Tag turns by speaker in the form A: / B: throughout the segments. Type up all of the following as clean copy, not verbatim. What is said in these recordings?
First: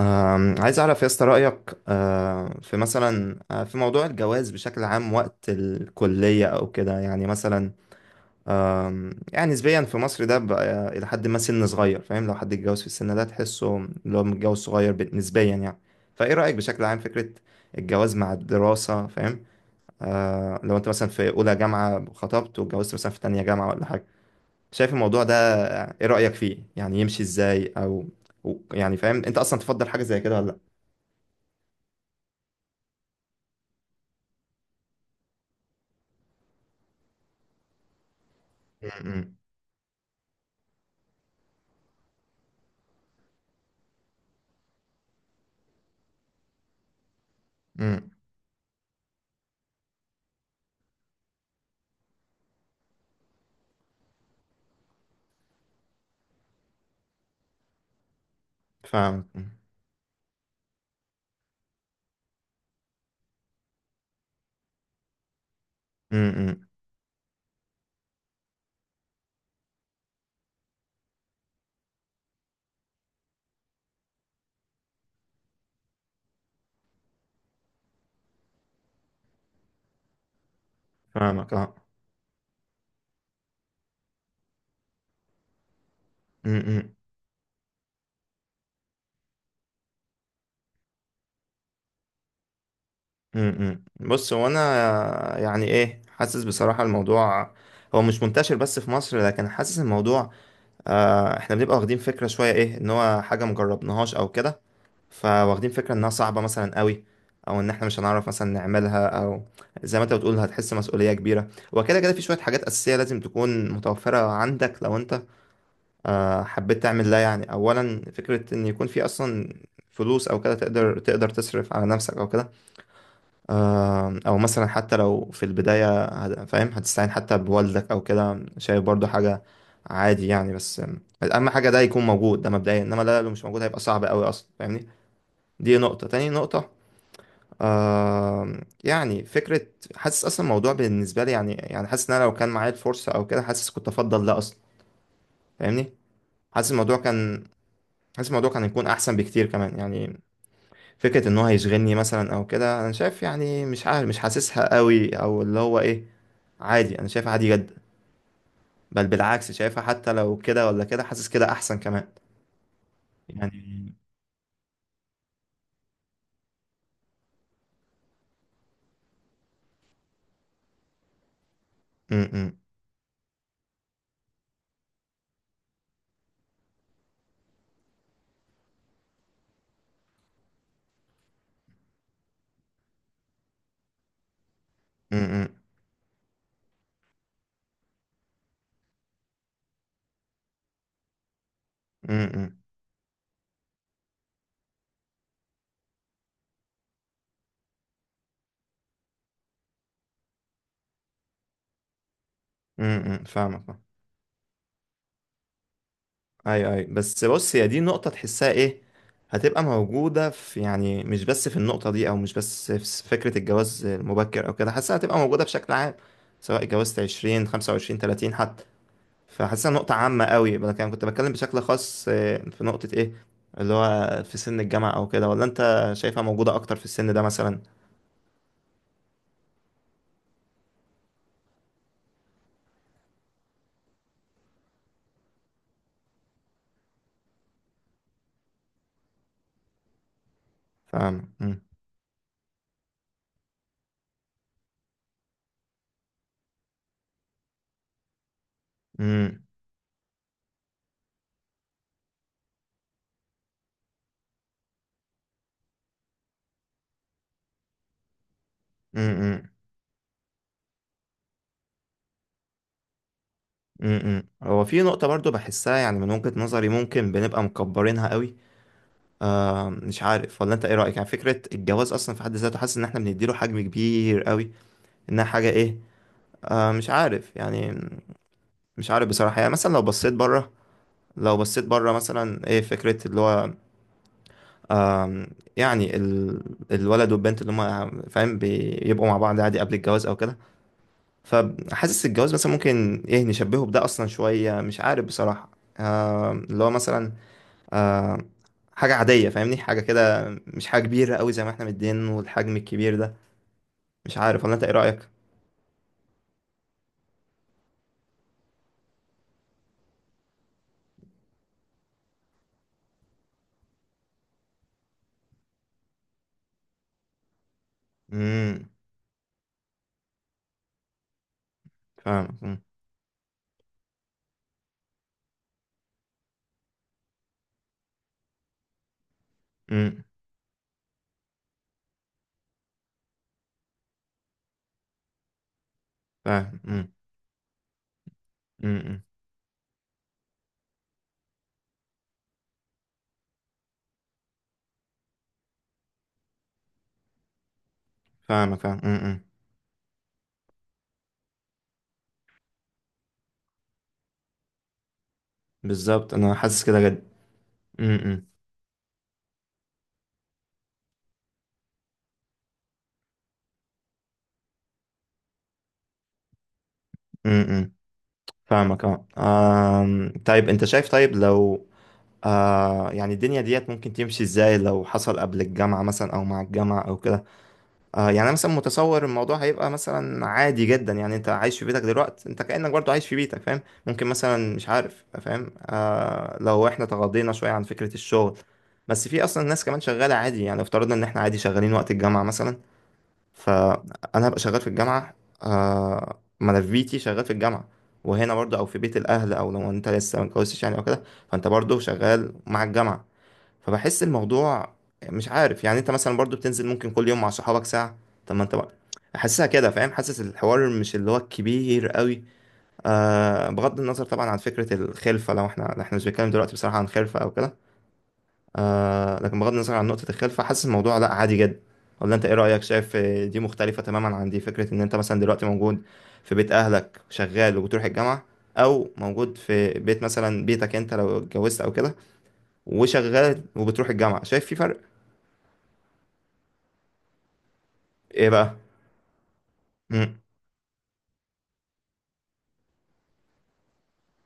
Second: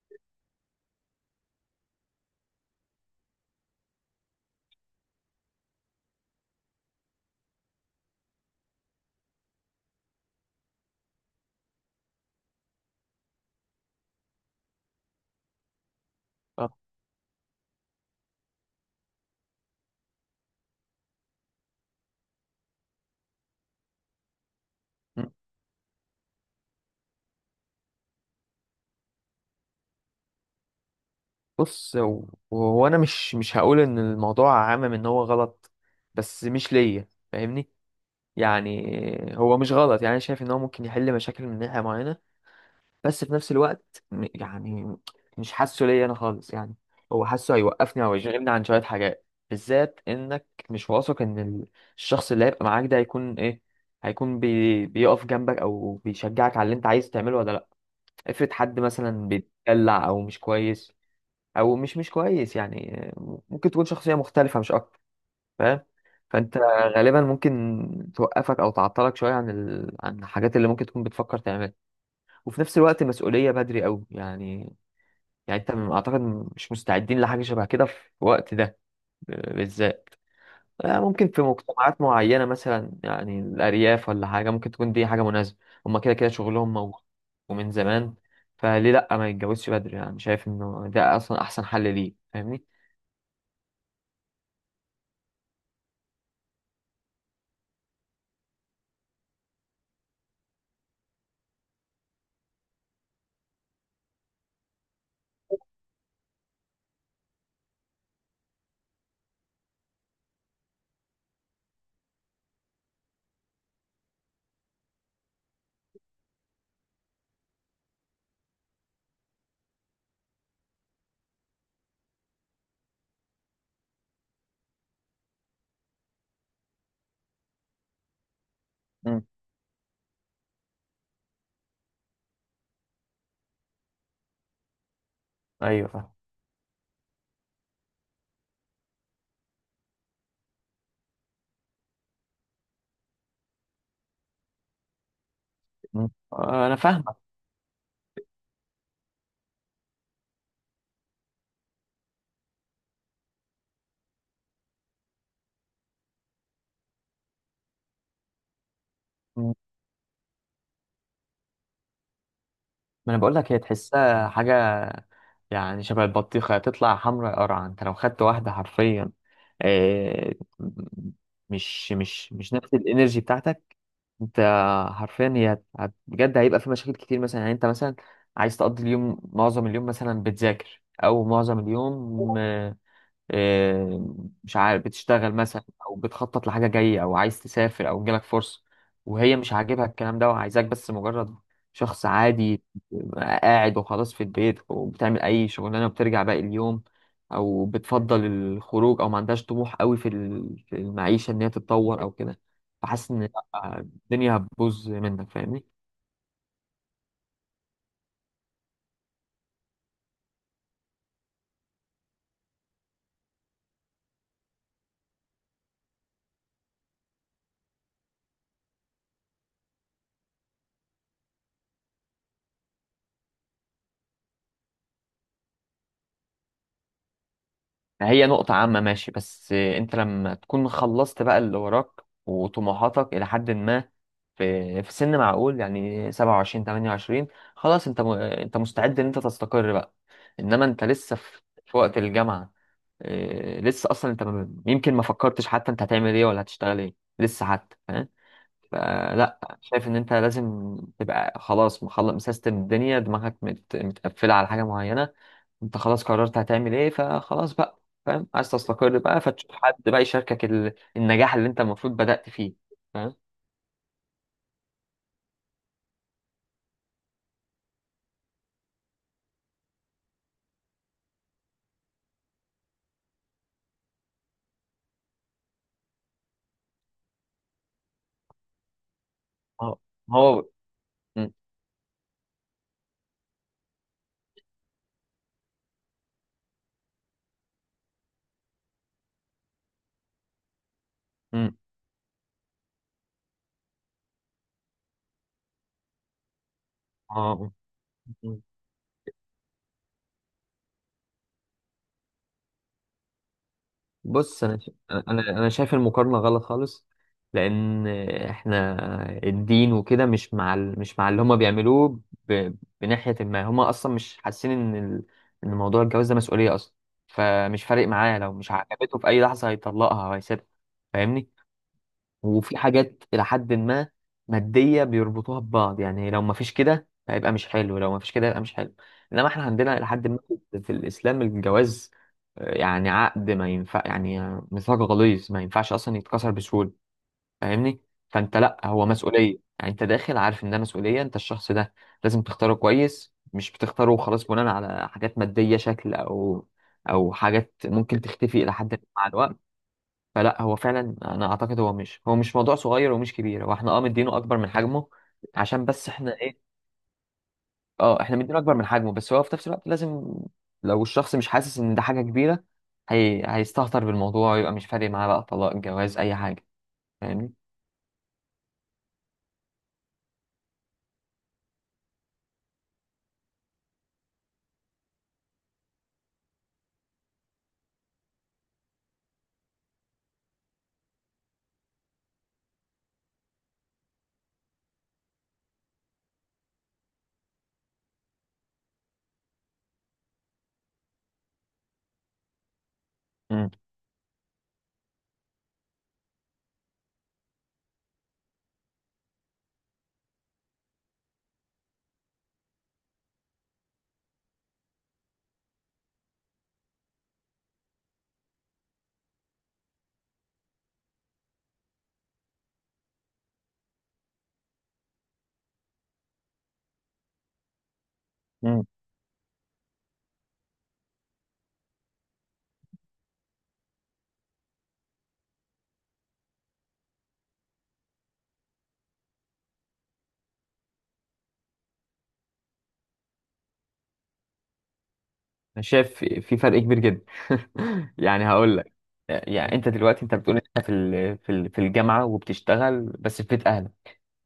A: عايز أعرف يا اسطى رأيك في مثلا في موضوع الجواز بشكل عام وقت الكلية أو كده يعني مثلا. يعني نسبيا في مصر ده بقى إلى حد ما سن صغير. فاهم، لو حد اتجوز في السن ده تحسه اللي هو متجوز صغير نسبيا يعني. فإيه رأيك
B: آه.
A: بشكل عام، فكرة الجواز مع الدراسة؟ فاهم. لو أنت مثلا في أولى جامعة خطبت واتجوزت مثلا في تانية جامعة ولا حاجة، شايف الموضوع
B: مم.
A: ده؟ إيه رأيك فيه؟ يعني يمشي إزاي، أو أو يعني فاهم أنت أصلا تفضل حاجة زي كده ولا لأ؟
B: بص وهو انا مش هقول ان الموضوع عامم ان هو غلط، بس مش ليا فاهمني. يعني
A: م- م.
B: هو مش غلط، يعني انا شايف ان هو ممكن يحل مشاكل من ناحية معينة، بس في نفس الوقت يعني مش حاسه ليا انا خالص يعني. هو حاسه هيوقفني
A: امم.
B: او يشغلني عن شوية حاجات، بالذات انك مش واثق ان الشخص اللي هيبقى معاك ده هيكون ايه. هيكون بيقف جنبك او بيشجعك على اللي انت عايز تعمله ولا لا. افرض حد
A: فاهمك.
B: مثلا بيتدلع او مش كويس، او مش كويس يعني. ممكن تكون شخصيه مختلفه مش اكتر، فاهم. فانت
A: امم.
B: غالبا ممكن توقفك او تعطلك شويه عن عن الحاجات اللي ممكن تكون بتفكر تعملها، وفي نفس الوقت مسؤوليه بدري قوي يعني. يعني انت اعتقد مش مستعدين لحاجه شبه كده في الوقت ده، بالذات. ممكن في
A: فاهمك، اه.
B: مجتمعات معينه مثلا، يعني الارياف ولا حاجه، ممكن تكون دي حاجه مناسبه. هما كده كده شغلهم
A: امم.
B: موجود ومن زمان. فليه لا ما يتجوزش بدري، يعني شايف انه ده اصلا احسن حل ليه فاهمني.
A: امم. بص، هو انا يعني ايه، حاسس بصراحة الموضوع هو مش منتشر بس في مصر، لكن حاسس الموضوع احنا بنبقى واخدين فكرة شوية، ايه ان هو حاجة مجربناهاش او كده، فواخدين فكرة انها صعبة مثلا قوي، او ان احنا مش هنعرف مثلا نعملها، او زي ما انت بتقول هتحس مسؤولية كبيرة، وكده كده في شوية حاجات اساسية لازم تكون متوفرة عندك لو انت حبيت تعمل ده. يعني اولا فكره ان يكون في اصلا فلوس او كده، تقدر تصرف على نفسك او كده. او مثلا حتى لو في البدايه فاهم، هتستعين حتى بوالدك او كده، شايف برضو حاجه عادي يعني، بس اهم حاجه ده يكون موجود، ده مبدئيا، انما ده لو مش موجود هيبقى صعب قوي اصلا، فاهمني. دي
B: ايوه
A: نقطه.
B: فاهم.
A: تاني نقطه، يعني فكره، حاسس اصلا الموضوع بالنسبه لي، يعني حاسس ان انا لو كان معايا الفرصه او كده، حاسس كنت افضل ده اصلا، فاهمني.
B: مم. آه،
A: حاسس
B: انا
A: الموضوع
B: فاهمك.
A: كان حاسس الموضوع كان هيكون احسن بكتير كمان يعني. فكره ان هو هيشغلني مثلا او كده، انا شايف يعني، مش عارف، مش حاسسها قوي، او اللي هو ايه. عادي، انا شايفها عادي جدا. بل بالعكس،
B: مم.
A: شايفها حتى لو كده ولا كده، حاسس كده احسن كمان
B: ما انا بقول لك هي
A: يعني.
B: تحسها حاجه. يعني شبه البطيخه تطلع حمراء قرعه، انت لو خدت واحده حرفيا، آه، مش
A: امم.
B: نفس الانرجي بتاعتك انت. حرفيا هي بجد هيبقى في مشاكل كتير مثلا. يعني انت مثلا عايز تقضي اليوم، معظم اليوم مثلا بتذاكر، او معظم اليوم، آه، مش عارف، بتشتغل
A: امم.
B: مثلا او بتخطط لحاجه جايه او عايز تسافر او جالك فرصه، وهي مش عاجبها الكلام ده وعايزاك بس مجرد شخص
A: امم.
B: عادي قاعد وخلاص في البيت، وبتعمل اي شغلانه وبترجع باقي اليوم، او بتفضل الخروج، او ما عندهاش طموح قوي في في المعيشه ان هي تتطور او كده. فحاسس ان،
A: امم. فاهمك،
B: لأ، الدنيا هتبوظ منك فاهمني.
A: اي اي، بس بص، هي دي نقطه تحسها ايه، هتبقى موجوده في، يعني مش بس في النقطه دي، او مش بس في فكره الجواز المبكر او كده، حاسسها هتبقى موجوده بشكل عام، سواء اتجوزت 20، 25، 30 حتى. فحاسسها نقطة عامة قوي. انا كنت بتكلم بشكل خاص، في نقطة ايه، اللي هو في سن الجامعة او كده، ولا انت شايفها موجودة اكتر في السن ده مثلا؟
B: هي نقطة عامة ماشي، بس انت لما تكون خلصت بقى اللي وراك وطموحاتك إلى حد ما، في سن معقول يعني 27 28، خلاص انت انت مستعد ان انت تستقر بقى. انما انت لسه
A: فاهم. مم.
B: في وقت الجامعة. لسه اصلا انت يمكن ما فكرتش حتى انت هتعمل ايه ولا هتشتغل ايه لسه حتى، فاهم.
A: مم.
B: فلا، شايف ان انت لازم تبقى خلاص مخلص مسيستم الدنيا، دماغك متقفلة على حاجة معينة، انت خلاص قررت هتعمل ايه فخلاص بقى، فاهم. عايز تستقر بقى
A: مم.
B: فتشوف حد بقى يشاركك النجاح اللي انت المفروض بدأت فيه، فاهم.
A: مم. مم. هو في نقطة برضو بحسها، يعني من وجهة نظري ممكن بنبقى مكبرينها قوي. مش عارف ولا انت ايه رأيك، يعني فكرة الجواز اصلا في حد ذاته، حاسس ان احنا بنديله حجم كبير قوي، انها حاجة ايه. مش عارف يعني، مش عارف بصراحة. يعني
B: هو
A: مثلا لو بصيت
B: هو-
A: بره، لو بصيت بره مثلا، ايه فكرة اللي هو آم، يعني الولد والبنت اللي هما فاهم بيبقوا مع بعض عادي قبل الجواز او كده.
B: مم.
A: فحاسس الجواز مثلا ممكن ايه، نشبهه بده اصلا شوية، مش عارف بصراحة. اللي هو مثلا،
B: اه.
A: آم،
B: مم.
A: حاجة عادية، فاهمني، حاجة كده. مش حاجة كبيرة قوي زي ما احنا مدين والحجم الكبير ده. مش
B: بص
A: عارف، ولا
B: انا
A: انت ايه رأيك؟
B: انا شايف المقارنه غلط خالص. لان احنا الدين وكده مش مع مش مع اللي هما بيعملوه، ب... بناحيه ما، هما اصلا مش حاسين ان ان موضوع الجواز ده مسؤوليه اصلا. فمش فارق معاه، لو مش
A: امم.
B: عجبته في اي لحظه هيطلقها وهيسيبها فاهمني.
A: فاهم.
B: وفي
A: امم.
B: حاجات إلى حد ما مادية بيربطوها ببعض، يعني لو ما فيش كده هيبقى مش حلو، لو ما فيش كده هيبقى مش حلو. إنما إحنا عندنا إلى
A: أمم.
B: حد ما في الإسلام الجواز، يعني عقد ما ينفع يعني، ميثاق غليظ ما ينفعش أصلا يتكسر
A: فاهم.
B: بسهولة
A: امم.
B: فاهمني. فأنت، لأ،
A: أمم.
B: هو
A: أمم.
B: مسؤولية يعني، أنت داخل عارف إن ده مسؤولية. أنت الشخص ده لازم تختاره كويس، مش بتختاره وخلاص بناء على حاجات مادية، شكل، أو حاجات ممكن تختفي إلى
A: فاهمك.
B: حد
A: فاهم.
B: ما
A: امم.
B: مع
A: أمم.
B: الوقت. فلا هو فعلا انا اعتقد، هو مش موضوع صغير ومش كبير، هو احنا اه مدينه اكبر من حجمه عشان بس
A: بالظبط،
B: احنا
A: انا
B: ايه.
A: حاسس كده جد.
B: اه احنا
A: امم.
B: مدينه اكبر من حجمه، بس هو في نفس الوقت لازم، لو الشخص مش حاسس ان ده حاجه كبيره، هيستهتر بالموضوع ويبقى مش فارق معاه بقى، طلاق جواز اي حاجه فاهمني.
A: أمم. أمم. فاهمك، اه. طيب انت شايف، طيب لو يعني الدنيا ديت ممكن تمشي ازاي لو حصل قبل الجامعة مثلا، او مع الجامعة او كده؟ يعني انا مثلا متصور الموضوع هيبقى مثلا عادي جدا، يعني انت عايش في بيتك دلوقتي، انت كأنك برضو عايش في بيتك فاهم. ممكن مثلا، مش عارف فاهم، لو احنا تغاضينا شوية عن فكرة الشغل، بس في اصلا ناس كمان شغالة عادي، يعني افترضنا ان احنا عادي شغالين وقت الجامعة مثلا.
B: امم.
A: فانا هبقى شغال في الجامعه. ملفيتي شغال في الجامعه، وهنا برضو، او في بيت الاهل، او لو انت لسه ما اتجوزتش يعني او كده، فانت برضو شغال مع الجامعه. فبحس الموضوع، مش عارف يعني، انت مثلا برضو بتنزل ممكن كل يوم مع صحابك ساعه. طب ما انت بقى حاسسها كده فاهم، حاسس الحوار مش اللي هو الكبير قوي. بغض النظر طبعا عن فكره الخلفه، لو احنا مش بنتكلم دلوقتي بصراحه عن خلفه او كده.
B: امم.
A: لكن بغض النظر عن نقطة الخلفة، فحاسس الموضوع لا، عادي جدا. ولا انت ايه رأيك؟ شايف دي مختلفة تماما عن دي، فكرة ان انت مثلا دلوقتي موجود في بيت اهلك شغال وبتروح الجامعة، او موجود في بيت مثلا بيتك انت لو اتجوزت او كده، وشغال وبتروح الجامعة، شايف في فرق؟
B: انا شايف في فرق كبير جدا.
A: ايه
B: يعني
A: بقى؟
B: هقول لك. يعني انت دلوقتي انت
A: امم.
B: بتقول انت في الجامعه وبتشتغل بس في بيت اهلك.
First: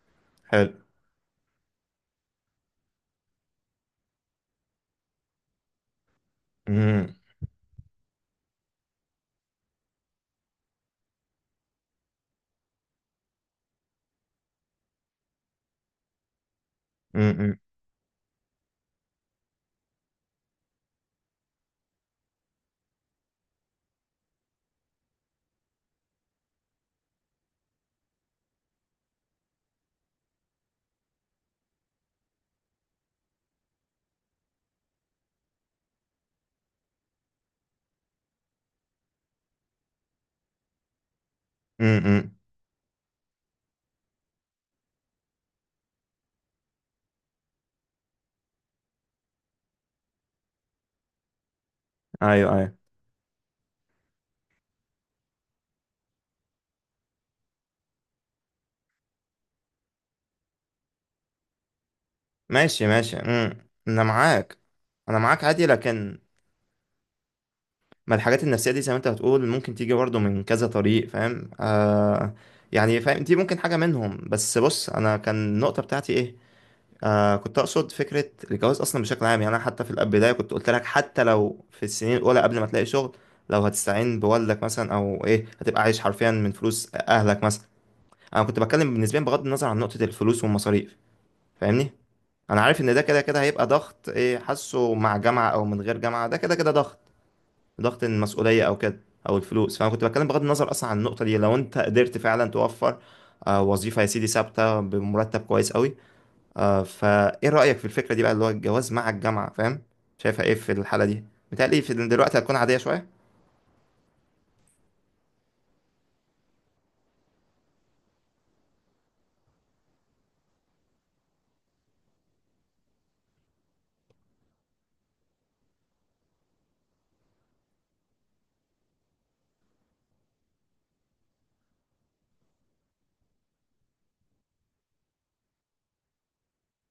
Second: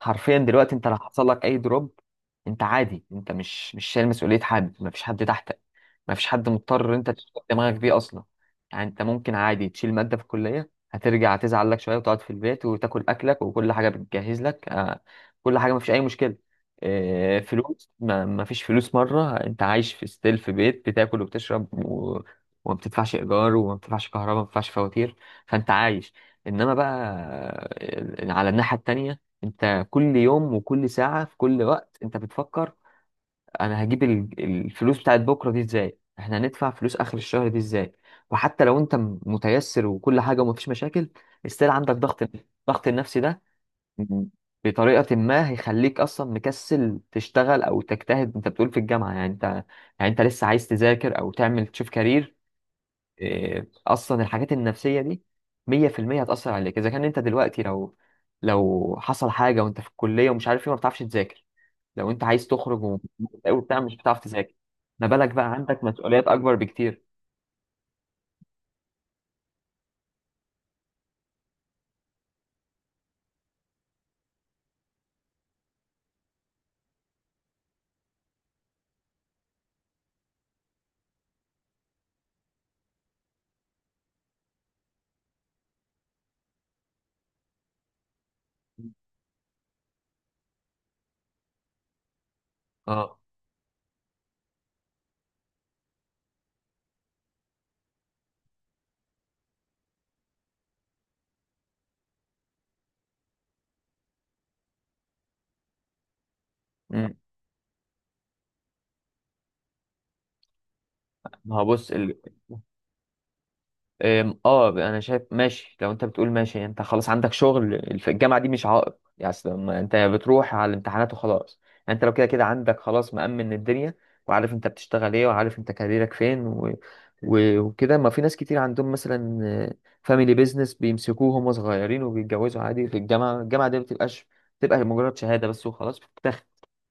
B: حرفيا
A: حلو.
B: دلوقتي انت لو حصل لك اي دروب، انت عادي، انت مش شايل مسؤوليه حد، مفيش حد تحتك، مفيش حد مضطر انت
A: امم.
B: تشغل دماغك بيه اصلا. يعني انت ممكن عادي تشيل ماده في الكليه، هترجع تزعل لك شويه وتقعد في البيت وتاكل اكلك وكل حاجه بتجهز لك، كل حاجه مفيش اي مشكله.
A: امم.
B: فلوس، ما مفيش فلوس مره، انت عايش في ستيل في بيت، بتاكل وبتشرب وما بتدفعش ايجار وما بتدفعش كهرباء ما بتدفعش فواتير. فانت عايش. انما بقى، على الناحيه التانيه، انت كل يوم وكل ساعة في كل وقت انت بتفكر: انا هجيب الفلوس بتاعت بكرة دي ازاي، احنا هندفع فلوس اخر الشهر دي ازاي. وحتى لو انت متيسر وكل حاجة ومفيش مشاكل، استيل عندك ضغط،
A: امم.
B: الضغط النفسي ده م- بطريقة ما هيخليك اصلا مكسل تشتغل او تجتهد. انت بتقول في الجامعة يعني، انت لسه عايز تذاكر او تعمل تشوف كارير،
A: ايوه ايوه.
B: إيه، اصلا الحاجات النفسيه دي 100% هتاثر عليك. اذا كان انت دلوقتي، لو حصل حاجه وانت في الكليه ومش عارف ايه، ما بتعرفش تذاكر، لو انت عايز تخرج
A: ماشي ماشي. امم.
B: وبتاع مش
A: انا
B: بتعرف تذاكر،
A: معاك.
B: ما
A: انا
B: بالك
A: معاك
B: بقى
A: عادي،
B: عندك
A: لكن
B: مسؤوليات اكبر بكتير.
A: ما الحاجات النفسية دي زي ما انت بتقول ممكن تيجي برضه من كذا طريق فاهم، يعني فاهم دي ممكن حاجة منهم، بس بص، انا كان النقطة بتاعتي ايه، كنت اقصد فكرة الجواز اصلا بشكل عام. يعني انا حتى في البداية كنت قلت لك، حتى لو في السنين الاولى قبل ما تلاقي شغل، لو هتستعين بوالدك مثلا او ايه، هتبقى عايش حرفيا من فلوس اهلك مثلا. انا كنت بتكلم نسبيا بغض النظر عن نقطة الفلوس والمصاريف، فاهمني. انا عارف ان ده
B: اه.
A: كده كده هيبقى ضغط ايه، حاسه، مع جامعة او من غير جامعة ده كده كده ضغط، ضغط المسؤولية أو كده، أو الفلوس، فأنا كنت بتكلم بغض النظر أصلا عن النقطة دي. لو أنت قدرت فعلا توفر وظيفة يا سيدي ثابتة بمرتب كويس قوي،
B: أمم.
A: فإيه رأيك في الفكرة دي بقى، اللي هو الجواز مع الجامعة فاهم، شايفها إيه في الحالة دي؟
B: ما هو
A: متهيألي
B: بص
A: في دلوقتي هتكون عادية شوية.
B: اه انا شايف ماشي. لو انت بتقول ماشي يعني انت خلاص عندك شغل، الجامعه دي مش عائق يعني. أصل ما انت بتروح على الامتحانات وخلاص، يعني انت لو كده كده عندك خلاص مأمن الدنيا، وعارف انت بتشتغل ايه وعارف انت كاريرك فين وكده. ما في ناس كتير عندهم مثلا فاميلي بيزنس بيمسكوه هم صغيرين وبيتجوزوا عادي في الجامعه. الجامعه دي ما بتبقاش، بتبقى مجرد شهاده بس وخلاص بتتاخد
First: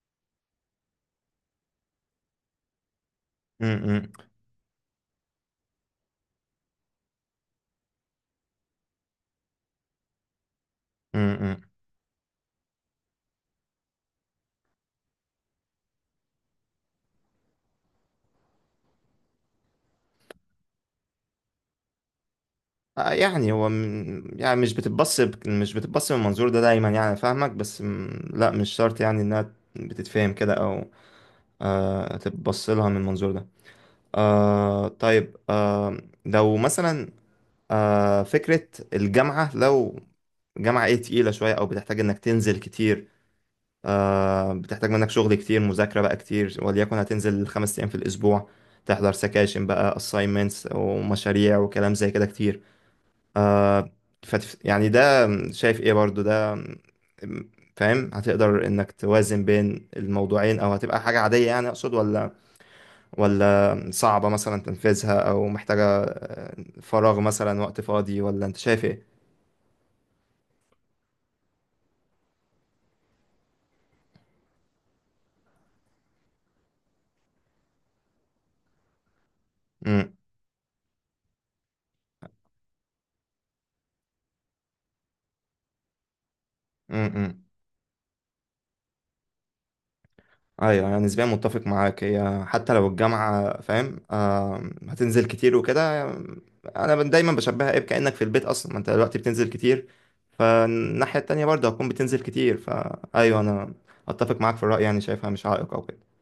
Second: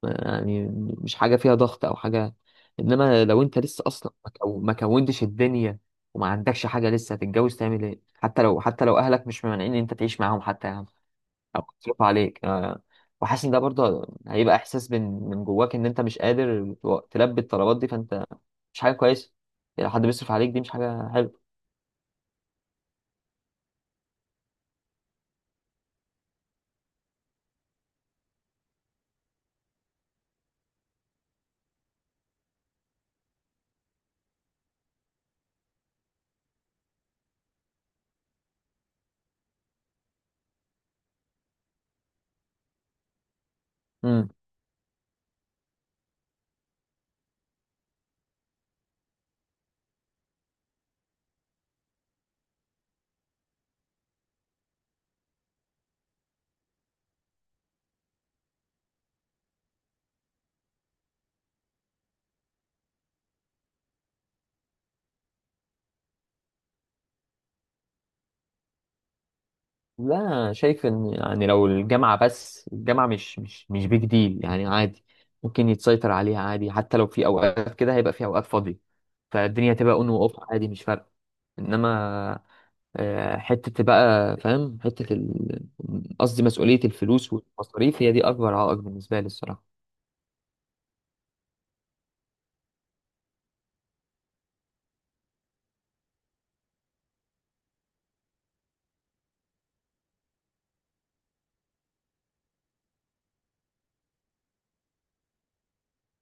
B: يعني. مش حاجه فيها ضغط او حاجه. انما لو انت لسه
A: امم.
B: اصلا ما كونتش الدنيا وما عندكش حاجة لسه، هتتجوز تعمل ايه. حتى لو اهلك مش ممانعين ان انت تعيش معاهم حتى يا عم،
A: امم.
B: او يصرفوا عليك، وحاسس ان ده برضه هيبقى احساس من جواك ان انت مش قادر تلبي الطلبات دي، فانت مش حاجة كويسة. يعني حد بيصرف عليك دي مش حاجة حلوة.
A: يعني هو يعني مش بتتبص من المنظور ده دايما يعني، فاهمك بس لا، مش شرط يعني انها بتتفهم كده، او تتبص لها من المنظور ده. طيب، لو مثلا فكرة الجامعة، لو جامعة ايه تقيلة شوية، او بتحتاج انك تنزل كتير،
B: امم.
A: بتحتاج منك شغل كتير، مذاكرة بقى كتير، وليكن هتنزل 5 ايام في الاسبوع، تحضر سكاشن بقى assignments ومشاريع وكلام زي كده كتير. يعني ده، شايف ايه برضو ده، م- فاهم هتقدر انك توازن بين الموضوعين، او هتبقى حاجة عادية يعني، اقصد، ولا ولا صعبة مثلا تنفيذها، او محتاجة فراغ مثلا، وقت فاضي، ولا انت شايف ايه؟
B: لا، أنا شايف ان يعني، لو الجامعة بس، الجامعة مش بيج ديل يعني عادي، ممكن يتسيطر عليها عادي. حتى لو في اوقات كده، هيبقى في اوقات فاضية فالدنيا تبقى اون واوف عادي مش فارقة. انما حتة بقى فاهم، حتة قصدي مسؤولية الفلوس
A: امم.
B: والمصاريف، هي دي أكبر عائق بالنسبة لي الصراحة.
A: ايوه، يعني نسبيا متفق معاك، هي حتى لو الجامعه فاهم هتنزل كتير وكده. انا دايما بشبهها ايه، كانك في البيت اصلا، ما انت دلوقتي بتنزل كتير، فالناحيه التانيه برضه هتكون بتنزل كتير، فايوه انا اتفق معاك في الراي، يعني شايفها مش عائق او كده.